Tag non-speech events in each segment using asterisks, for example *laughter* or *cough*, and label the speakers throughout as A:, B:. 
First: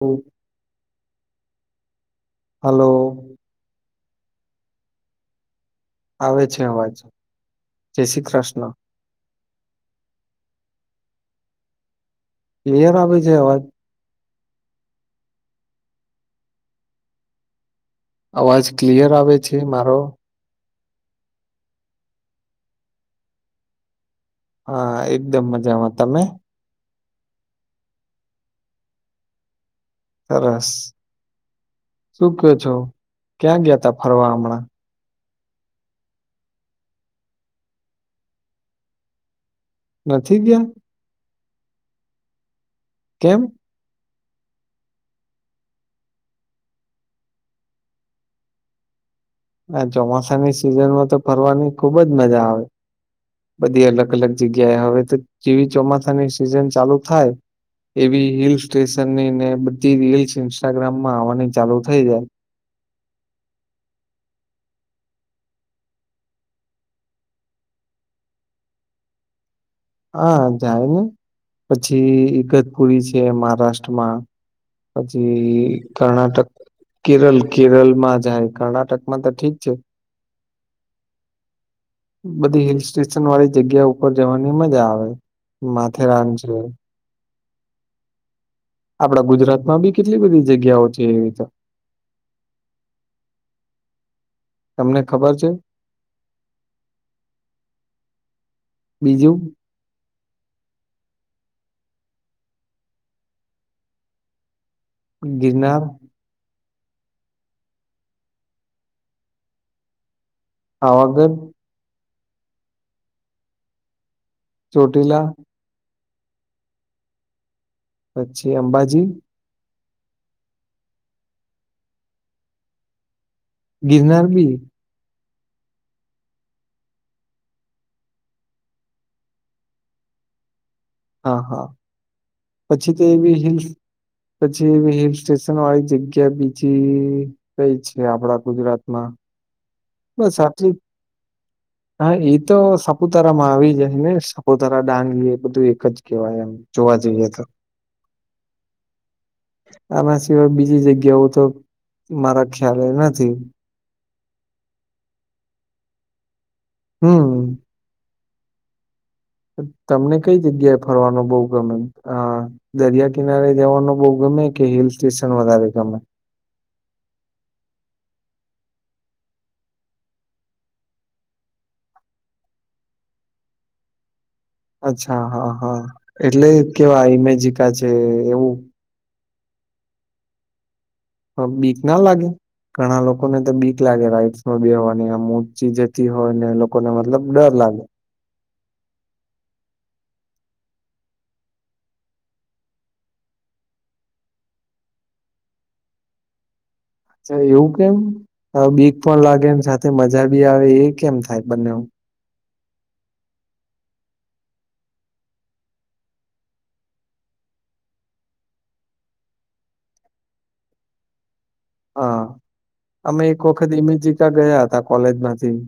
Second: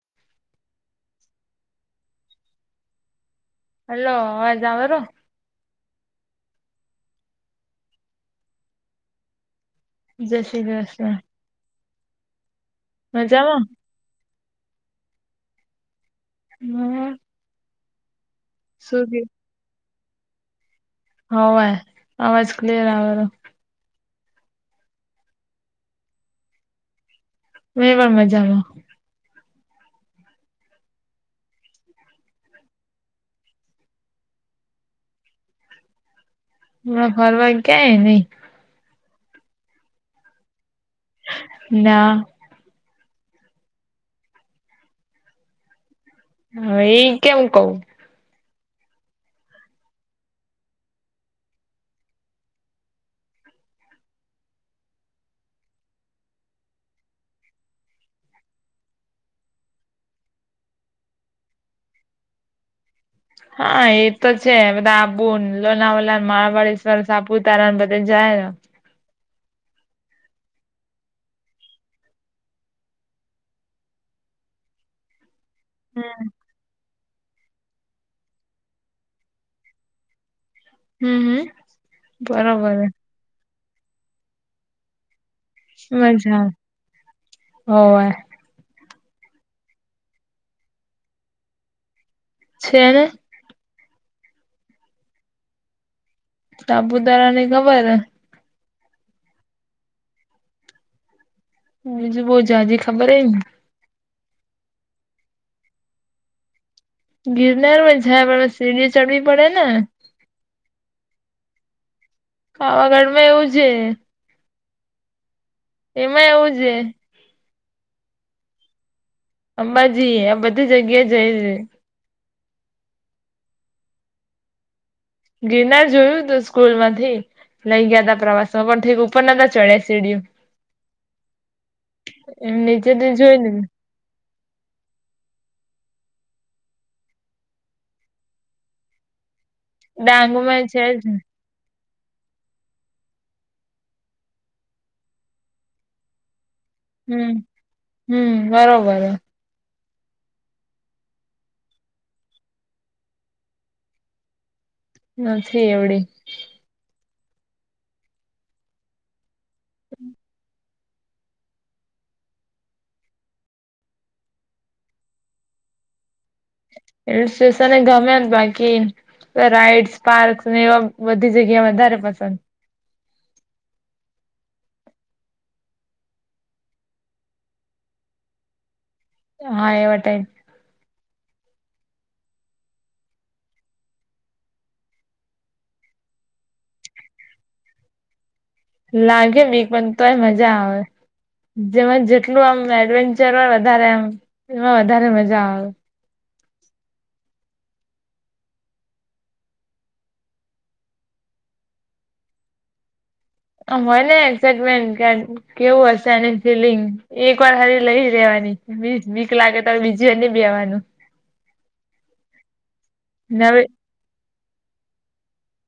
A: હમ hello
B: હલ્ અવાજાવર
A: આવે છે અવાજ જય શ્રી કૃષ્ણ
B: જશે જસ
A: એયર આવેે છે અવાજ
B: મજામાં હમ
A: અવાજ ક્લિયર આવે છે મારો
B: હ આવાજ ક્લિયર આવે બ
A: હા એકદમ મજામાં તમે
B: હ પણ મજામાં
A: સરસ શું ક છો ક્યાં ગયા તા ફરવા હમણાં
B: હ ફરવા ગયાય નહ
A: નથી ગયા
B: ના
A: કેમ
B: હ એ કેમું કવ
A: ના ચોમાસાની સિઝન માં તો ફરવાની ખુબ જ મજા આવે બધી અલગ અલગ જગ્યાએ હવે તો જેવી ચોમાસાની સિઝન ચાલુ થાય એવી હિલ સ્ટેશનની ને બધી રીલ્સ ઇન્સ્ટાગ્રામમાં આવવાની ચાલુ થઈ જાય
B: હા એ તો છે બધા આબુ લોનાવલા માળવાળેશ્વર સાપુતારા બધે જાયને
A: હા જાય ને પછી ગત પુરી છે મહારાષ્ટ્રમાં હજ
B: હમ
A: કર્ણાટક કેરલ કેરલ માં જાય કર્ણાટક માં તો ઠીક છે
B: હમ હમ.
A: બધી
B: બરોબર
A: હિલ
B: હે.
A: સ્ટેશન વાળી જગ્યા ઉપર જવાની મજા આવે માથેરાન
B: મજા
A: છે
B: હો
A: આપડા ગુજરાત માં બી કેટલી બધી જગ્યાઓ છે એવી તો
B: છેને
A: તમને ખબર છે
B: સાબુતારાની ખબર
A: બીજું
B: હ બીજું બઉ જો હજી ખબર હ ને
A: જીજનાબ
B: ગિરનારું મજામાં આવે પણ સીડી ચડવી પડે ને
A: પાવાગઢ
B: પાાવાગઢમાં એવું છે
A: ચોટીલા
B: એમાં એવું છે
A: પછી અંબાજી
B: અંબાજી આ બધી જગ્યા જઈ છે
A: ગિરનાર બી
B: ગિરનાર જોયું તું સ્કૂલ માંથી લઈ ગયા તા પ્રવાસમાં પણ થેક ઉપર નોતા ચડ્યા સીડું
A: હા હા
B: એમ
A: પછી તે
B: નીચેથી જોઈ
A: એવી હ
B: લીધું
A: પછી એવી હિલ સ્ટેશન વાળી જગ્યા બીજી કઈ છે આપડા ગુજરાતમાં બસ
B: ડાંગમાં
A: આટલી
B: છે જ ને.
A: હા એ તો સાપુતારા માં આવી જાય ને સપુતારા ડાંગી એ બધું એક જ કેવાય એમ જોવા જઈએ તો
B: હમ હમ બરોબર
A: આના સિવાય બીજી જગ્યાઓ તો મારા ખ્યાલ નથી
B: નથી એવડીે
A: હમ તમને કઈ જગ્યાએ ફરવાનો બોહ ગમે હ દરિયા કિનારે જવાનું બહુ ગમે કે હિલ સ્ટેશન વધારે ગમે
B: હિલ સ્ટેશન એ ગમે બાકી રાઈડ્સ પાર્કસ એવા બધી જગ્યા વધારે પસંદ
A: અચ્છા હા હા એટલે કેવા ઇમેજિકા છે એવું
B: હા એવા ટાઇપ
A: હ બીક ના લાગે ઘણા લોકોને તો બીક લાગે રાઈદસમાં બેહવાની એમ ઉંચી જતી હોય ને એ લોકોને મતલબ ડર લાગે
B: લાગે એવી તો પણ મજા આવે જેમાં જેટલું આમ એડવેન્ચર હોય વધારે એમ એમાં વધારે મજા આવે
A: એવું કેમ બીક પણ લાગે ને સાથે મજા બી આવે એ કેમ થાય બંને
B: હોયને એકક્સાઈટમેન્ટ કેવું હશે આની ફિલિંગ એક વાર હારી લઈ લેવાની બીક લાગે તો બીજી વાર ની બેહવાનું
A: *inaudible* હા અમે એક
B: નવે
A: વખત ઇમેીઝિકા ગયા હતા કોલેજ માંથી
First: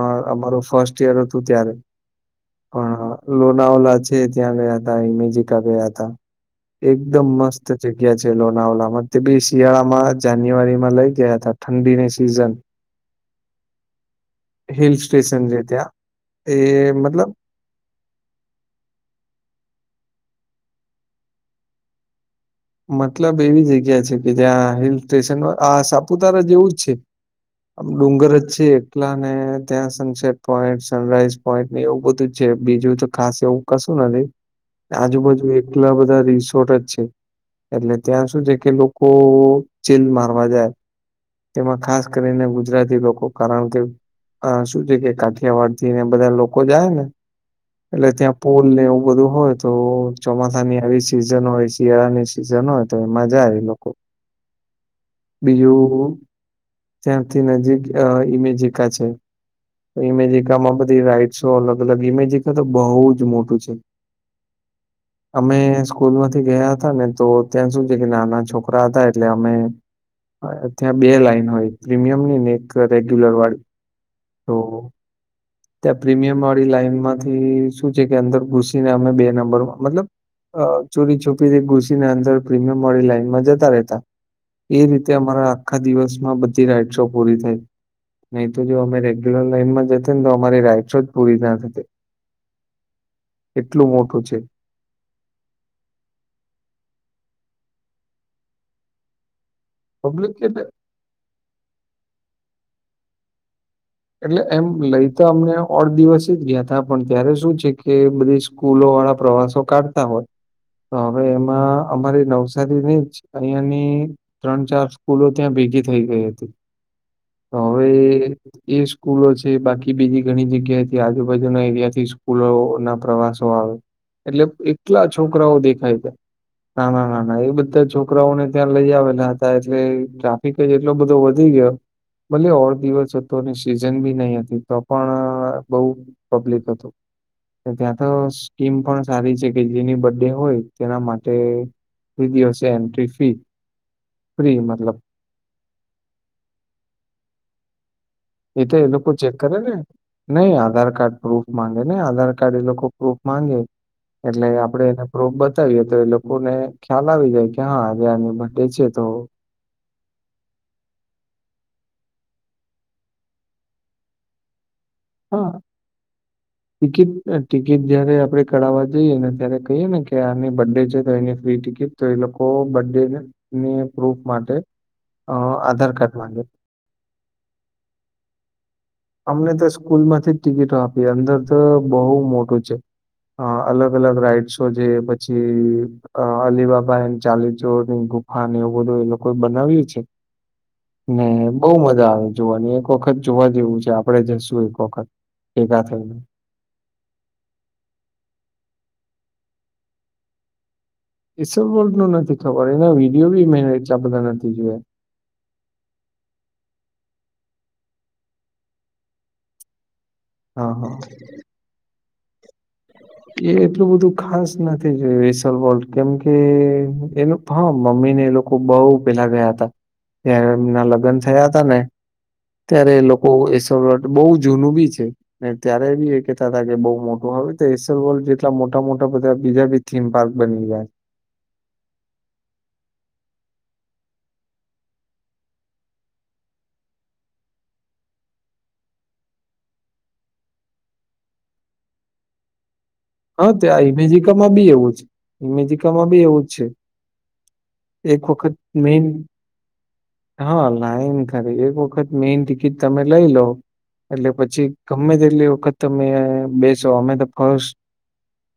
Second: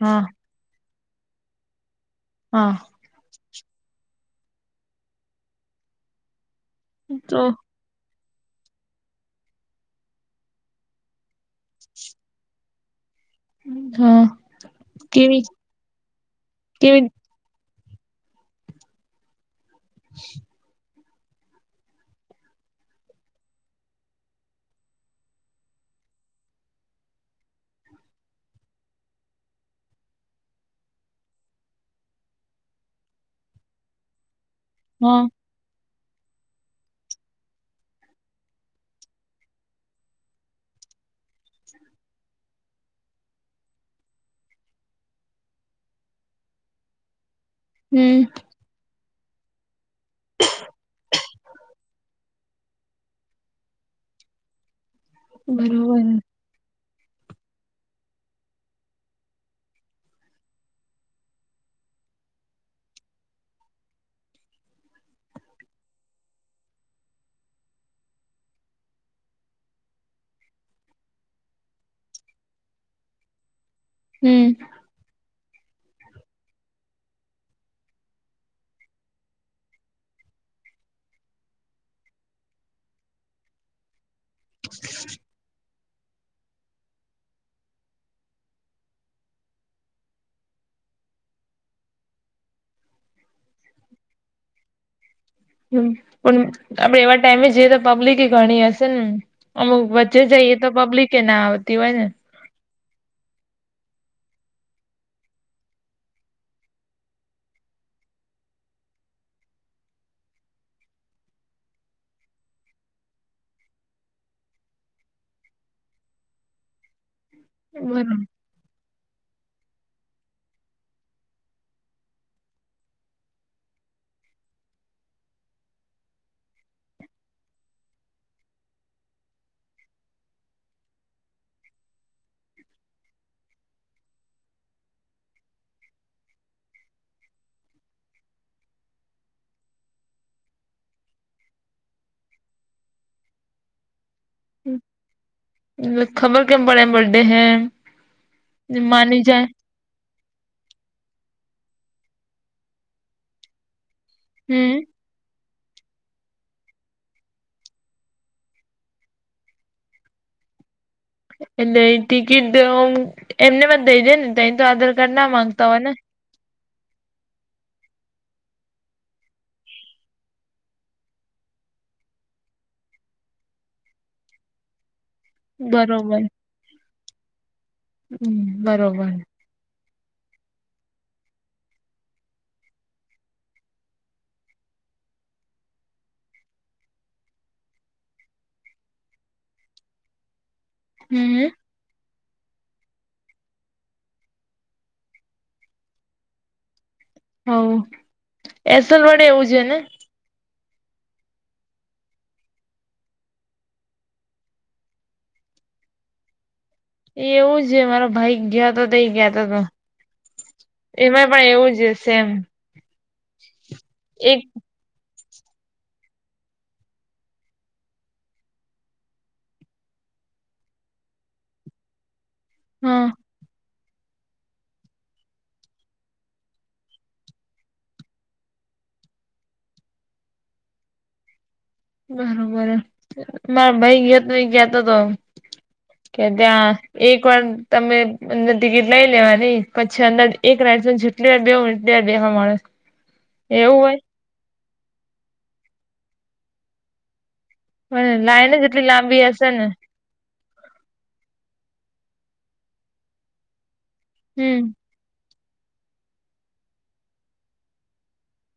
B: હા
A: મારું ફર્સ્ટ ઈયર હતું ત્યારે
B: હા
A: પણ લોનાવલા છે ત્યાં ગયા તા અ ઈમેજીિકા ગયા હતા એકદમ
B: તો
A: મસ્ત જગ્યા છે લોનાવલામાં તે બી શિયાળામાં જાન્યુઆરીમાં લઇ ગયા હતા ઠંડીની સીઝન
B: હા
A: હિલ
B: કેવી
A: સ્ટેશન જે ત્યા એ
B: કેવી
A: મતલબ
B: *inaudible*
A: મતલબ એવી જગ્યા છે કે જ્યાં હિલ સ્ટેશન આ સાપુતારા જેવું જ છે આમ ડુંગર જ છે એકલા ને ત્યાં સનસેટ પોઈન્ટ સનરાઈઝ પોઈન્ટ એવું બધું છે બીજું તો ખાસ એવું કશું નથી
B: હા
A: આજુબાજુ એલા બધા રિસોર્ટ જ છે એટલે ત્યાં સુું છે કે લોકો ચીલ મારવા જાય. તેમાં ખાસ કરીને ગુજરાતી લોકો કારણ કે આ શું છે કે કાઠિયાવાડ થી ને બધા લોકો જાય ને એટલે
B: હમ
A: ત્યાં પુલ ને એવું બધું હોય તો ચોમાસાની આવી સિઝન હોય છે ની સિઝન હોય તો એમાં જાય લોકો
B: બરોબર
A: બીજું ત્યાારથી નજીક ઇમેજિકા છે. ઇમેજિકામાં બધી રાઈડસો અલગ અલગ ઇમેજિકા તો બહુ જ મોટું છે. અમે સ્કૂલ માંથી ગયા હતા ને તો ત્યાં શું છે કે નાના છોકરા હતા એટલે અમે ત્યાં બે લાઈન હોય પ્રીમિયમ ની ને એક રેગ્યુલર વાળી.
B: હમ્મ.
A: તો ત્યાં પ્રીમિયમ વાળી લાઈન માંથી શું છે કે અંદર ઘૂસીને અમે બે નંબરમાં મતલબ અ ચોરી છોપીથી ઘુસી ને અંદર પ્રીમિયમ વાળી લાઈનમાં જતા રહેતા. એ રીતે અમારા આખા દિવસમાં બધી રાઇડસો પૂરી થઈ નહી તો જો અમે રેગ્યુલર લાઈનમાં જતા તો અમારી રાાયટો જ પૂરી ના થતી એટલું મોટું છે.
B: હ પણ આપડે એવા ટાઈમે જઈએ તો પબ્લિક એ ગણી હશે ને? અમુક વચ્ચે
A: પબ્લિક
B: જઈએ
A: એટલે
B: તો પબ્લિકે ના આવતી હોય ને.
A: એટલે એમ લઈ તો અમને અઢ દિવસ જ ગયા તા પણ ત્યારે શું છે કે બધી સ્કૂલો વાળા પ્રવાસો કાઢતા હોત. તો હવે એમાં અમારી નવસારીની જ અહિયાંની ત્રણ ચાર સ્કૂલો ત્યાં ભેગી થઈ ગઈ હતી. તો હવે
B: બરોબર
A: એ સ્કૂલો છે બાકી બીજી ઘણી જગ્યાથી આજુબાજુના એરિયાથી સ્કૂલો ના પ્રવાસો આવે. એટલે એટલા છોકરાઓ દેખાય ના ના ના ના એ બધા છોકરાઓને ત્યાં લઈ આવેલા હતા એટલે ગ્રાફિક જેટલો બધો વધી ગયો ભલે ઓઢ દિવસ હતો તોની સિઝન બી નહી હતી તો પણ બહુ પબ્લિક હતું. ત્યાં તો સ્કીમ પણ સારી છે કે જેની બર્ ડે હોય તેના માટે વિીધ હ છે એન્ટ્રી ફી ફ્રી મતલબ
B: ખબર કેમ પડે બર્ડે હૈ.
A: એ તો એ લોકો ચેક કરે ને. નઈ આધાર કાર્ડ પ્રૂફ માંગે નહી આધાર કાર્ડ એ લોકો પ્રૂફ માંગે એટલે
B: હમ
A: આપડે એને રોપ બતાવીએ તો એ લોકોને ખ્યાલ આવી જાય કે હા આજે આની બર્ડે છે તો
B: એટલે ટિકિટ એમને મ દઈ દે ને ત તો આધાર કાર્ડ ના
A: હા
B: માંગતા હોય ને.
A: *inaudible* ટિકિટ ટિકિટ જયારે આપડે કરાવવા જઈએ ને ત્યારે કહીયએ ને કે આની બર્ડે છે તો એની ફ્રી ટિકિટ તો એ લોકો બર્ ડે ની પ્રૂફ માટે અ આધાર કાર્ડ
B: બરોબર
A: માંગે
B: હમ્મ બરોબર.
A: અમને તો સ્કૂલ માંથી ટિકિટો આપી અંદર તો બહુ મોટું છે. અ અલગ અલગ રાઈડસો જે પછી અ અલીબબા એને ચાલીચોરની ગુફા એવું બધું એ લોકો બનાવી છે. હને
B: હમ
A: બઉ મજા આવે જોવાની એક વખત જોવા જેવું છે. આપડે જઈશું એક વખત ભેગા થઈને.
B: હ એસલ વડે એવું છે ને.
A: ઈસ વોલ ન નથી ખબર એના વિડીયો બી મેં એટલા બધા નથી જોયા.
B: એ એવું છે મારો ભાઈ ગયો હતો તો એ ગયાતો હતો
A: હા હા
B: એમાંય પણ એવું છે. સેમ.
A: એ એટલું બધું
B: એક
A: ખાસ નથી. યો કેમકે એ હા મમ્મી ને એ લોકો બહ પેલા ગયા હતા. ત્યારે એમના લગ્ન થયા હતા ને. ત્યારે
B: હા
A: લોકો એસ બહુ જૂનું બી છે. ને ત્યારે બી એ કેહેતા હતા કે બહુ મોટું હવે એક્સેલ વર્લ્ડ જેટલા મોટા મોટા બધા બીજા બી થીમ પાર્ક બની ગયા.
B: બરોબર મારા ભાઈ ગયોતો એ કહેતો તો.
A: *inaudible*
B: કે ત્યાં એક વાર તમે અંદર ટિકિટ લઈ લેવાની પછી અંદર એક રાઇડ માં જેટલી વાર બેહવું હોય એટલી વાર બેહવા મળે
A: હા તો
B: એવું
A: આ
B: હોય
A: ઇમેઝિકામાં બી એવું જ ઇમેજિકામાં બી એવું જ છે એક વખત મેન
B: સે ને
A: હા લાઈન ખરી એક વખત મેન ટિકિટ તમે લઈ લો એટલે
B: હમ
A: પછી ગમે તેટલી વખત તમે બેસો અમે તો ક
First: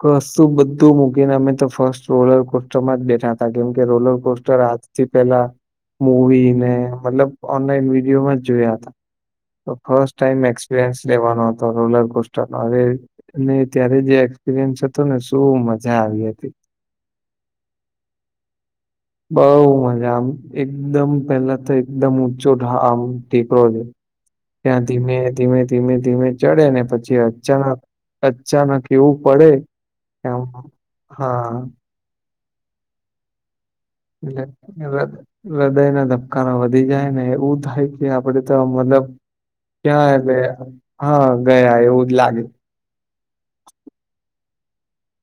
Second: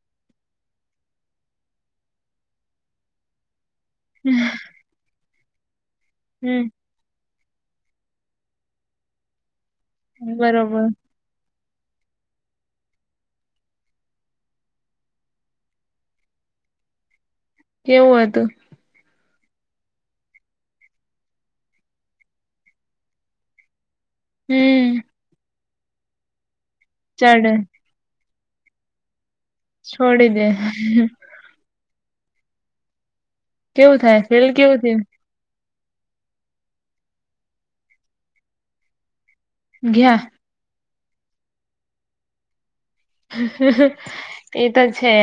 A: કશું બધું મૂકીને અમે તો ફર્સ્ટ રોલર કોસ્ટર માં જ બેઠા હતા કેમ કે રોલર કોસ્ટર આજથી પેલા મુવી
B: હમ
A: ને મતલબ ઓનલાઈન વિડીયોમાં જોયા હતા ફસ્ટ ટાઈમ
B: બરોબર
A: એક્સપિરિયન્સ લેવાનો હતો રોલર કોસ્ટરનો હવે નહી ત્યારે જે એક્સપિરિયન્સ હતો ને શું મજા આવી હતી
B: એવું હતું
A: બઉ મજા આમ એકદમ પેલા તો એકદમ ઊંચો થાળ આમ ટેકરો છે ત્યાં
B: હમ
A: ધીમે ધીમે ધીમે ધીમે ચડે ને પછી
B: ચાલે
A: અચાનક અચ્ચાનક ન એવું પડે
B: છોડી
A: કે આમ
B: દે
A: હા
B: કેવું થાય ફિલ કેવું થયું
A: હૃદય ના ધબકાના વધી જાય ને એવું થાય કે આપડે તો મતલબ
B: ગયા
A: ક્યાં બે હા ગયા એવું જ લાગે
B: એ તો છે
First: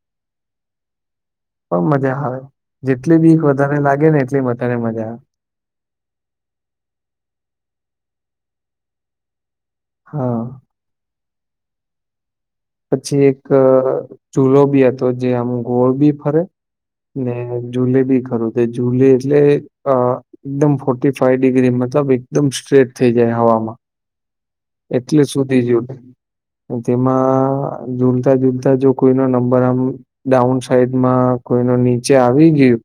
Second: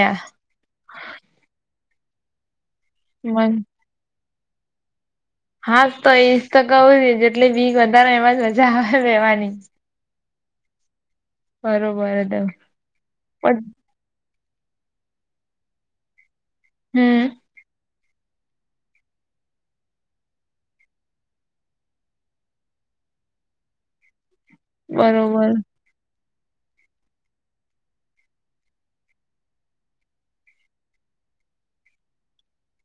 A: પણ મજા આવે જેટલી બી
B: મન
A: વધારે લાગે ને એટલી મારે મજા આવે
B: હા તો એઈજ તો કહું જેટલી બીક વધારે એમાં જ મજા આવે રેવાની
A: હા
B: બરોબર ત
A: પછી એક ચૂલો બી હતો જે આમ ગોળ બી ફરે
B: હમ
A: ને જુલે બી ખરું છે જુલે એટલે અ એકદમ ફોર્ટી ફાઈવ ડિગ્રી મતલબ એકદમ સ્ટ્રેટ થઈ જાય હવામાં એટલે
B: બરોબર
A: સુધી જુલે તેમાં ઝૂલતા ઝુલતા જો કોઈ નો નંબર આમ ડાઉન સાઈડમાં કોઈ ન નીચે આવી ગયું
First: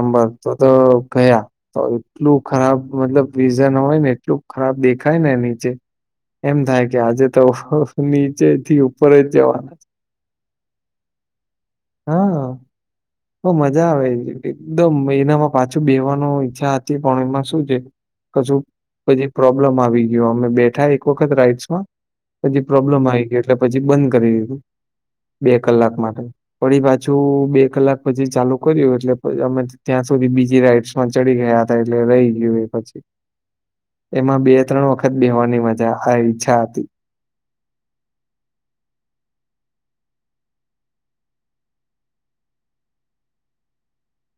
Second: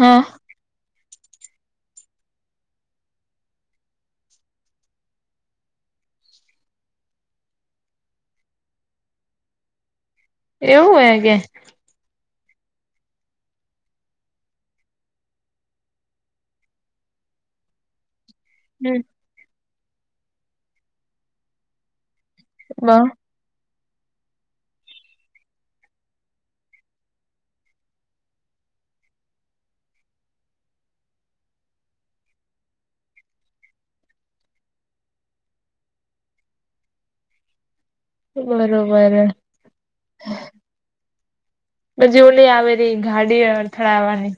B: હા
A: નંબર તો તો ગયા તો એટલું ખરાબ મતલબ વિઝન હોય ને એટલું ખરાબ દેખાય ને નીચે એમ થાય કે આજે તો નીચે થી ઉપર જ જવાના છે
B: એવું હે કે
A: હા બ મજા આવે એકદમ એનામાં પાછું બેવાનો ઈચ્છા હતી પણ એમાં શું છે કજું
B: હમ
A: પ્રોબ્લેમ આવી ગયો અમે બેઠા એક વખત રાઈડ્સ માં બછી
B: બ
A: પ્રોબ્લમ આવી ગયો પછી બંધ કરી દીધું બે કલાક માટે વળી પાછું બે કલાક પછી ચાલુ કર્યું એટલે અમે ત્યાં સુધી બીજી રાઈડ્સમાં ચડી ગયા હતા એટલે રહી ગયું એ પછી એમાં બે ત્રણ વખત બેવાની મજા આ ઈચ્છા હતી
B: બરોબર બ ઓલી આવેલી ગાડી અથળાવવાની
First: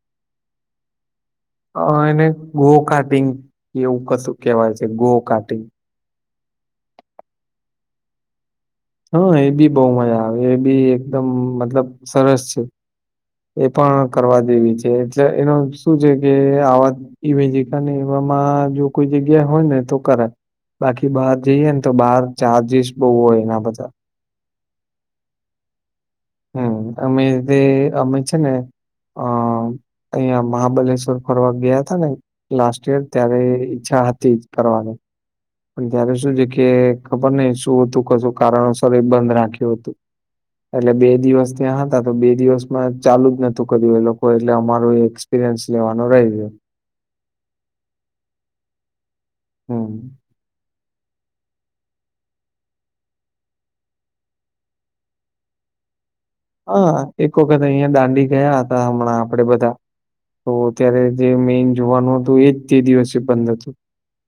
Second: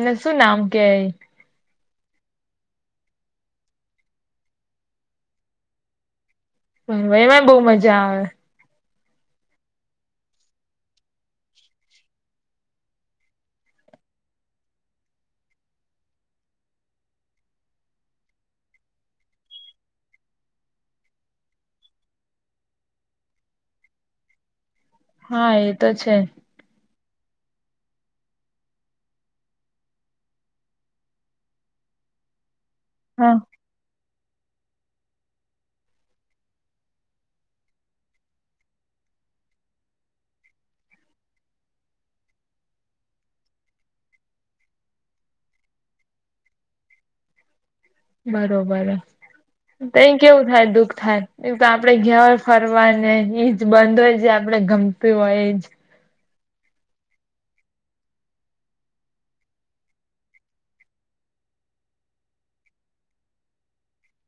B: એને શું નામ કેય
A: અ એને ગો કટિંગ એવું કશું કેહેવાય છે ગો કટિંગ
B: હ એમાં બહુ મજા આવે
A: હા એ બી બહુ મજા આવે એ બી એકદમ મતલબ સરસ છે એ પણ કરવા દેવી છે એટલે એનો શું છે કે આવા એવી જગા ને એવામાં જો કોઈ જગ્યા હોય ને તો કરે બાકી બહાર જઈએ ને તો બહાર ચાર્જિસ બહુ હોય એના બધ
B: હા એ તો છે
A: હમ અમે તે અમે છે ને અ અહં મહાબલેશ્વર ફરવા ગયા તા ને લાસ્ટ યર
B: હા
A: ત્યારે ઈચ્છા હતી જ કરવાની પણ ત્યારે શું છે કે ખબર નને શું હતું કશું કારણોસર એ બંધ રાખ્યું હતું એટલે બે દિવસ ત્યાં હતા તો બે દિવસ માં ચાલુ જ નતું કર્યું એ લોકો એટલે અમાર એક્પીરિન્સ લેવાનોરાઈ છે
B: બરોબર
A: હમ.
B: તોઈ કેવું થાય દુઃખ થાય એ તો આપડે ઘ્યા હોય ફરવાને એજ બંધ હોય જે આપડણે ગમત હોય એજ
A: હા એક વખત અહિયાં દાંડી ગયા હતા હમણાં આપડે બધા તો અત્યારે જે મેન જોવાનું હતું એજ તે દિવસે બંધ હતું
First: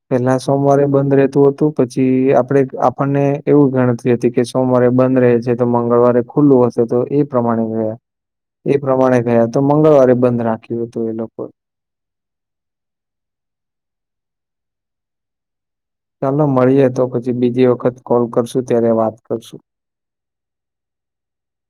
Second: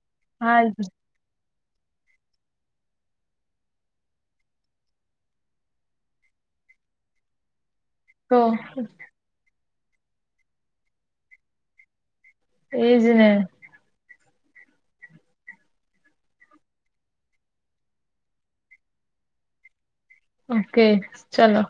A: પેલા સોમવારે
B: હા
A: બંધ રહેતું હતું પછી આપડ આપણને એવું ગણતી હતી કે સોમવારે બંધ રહે છે તો મંગળવારે ખુલ્લું હશે તો એ પ્રમાણે ગયા
B: તો
A: એ પ્રમાણે ગયા તો મંગળવારે બંધ રાખ્યું હતું એ લોકો
B: એજને
A: ચાલો મળીએે તો પછી બીજી વખત કોલ કરશું ત્યારે વાત કરશું
B: ઓકે ચલોો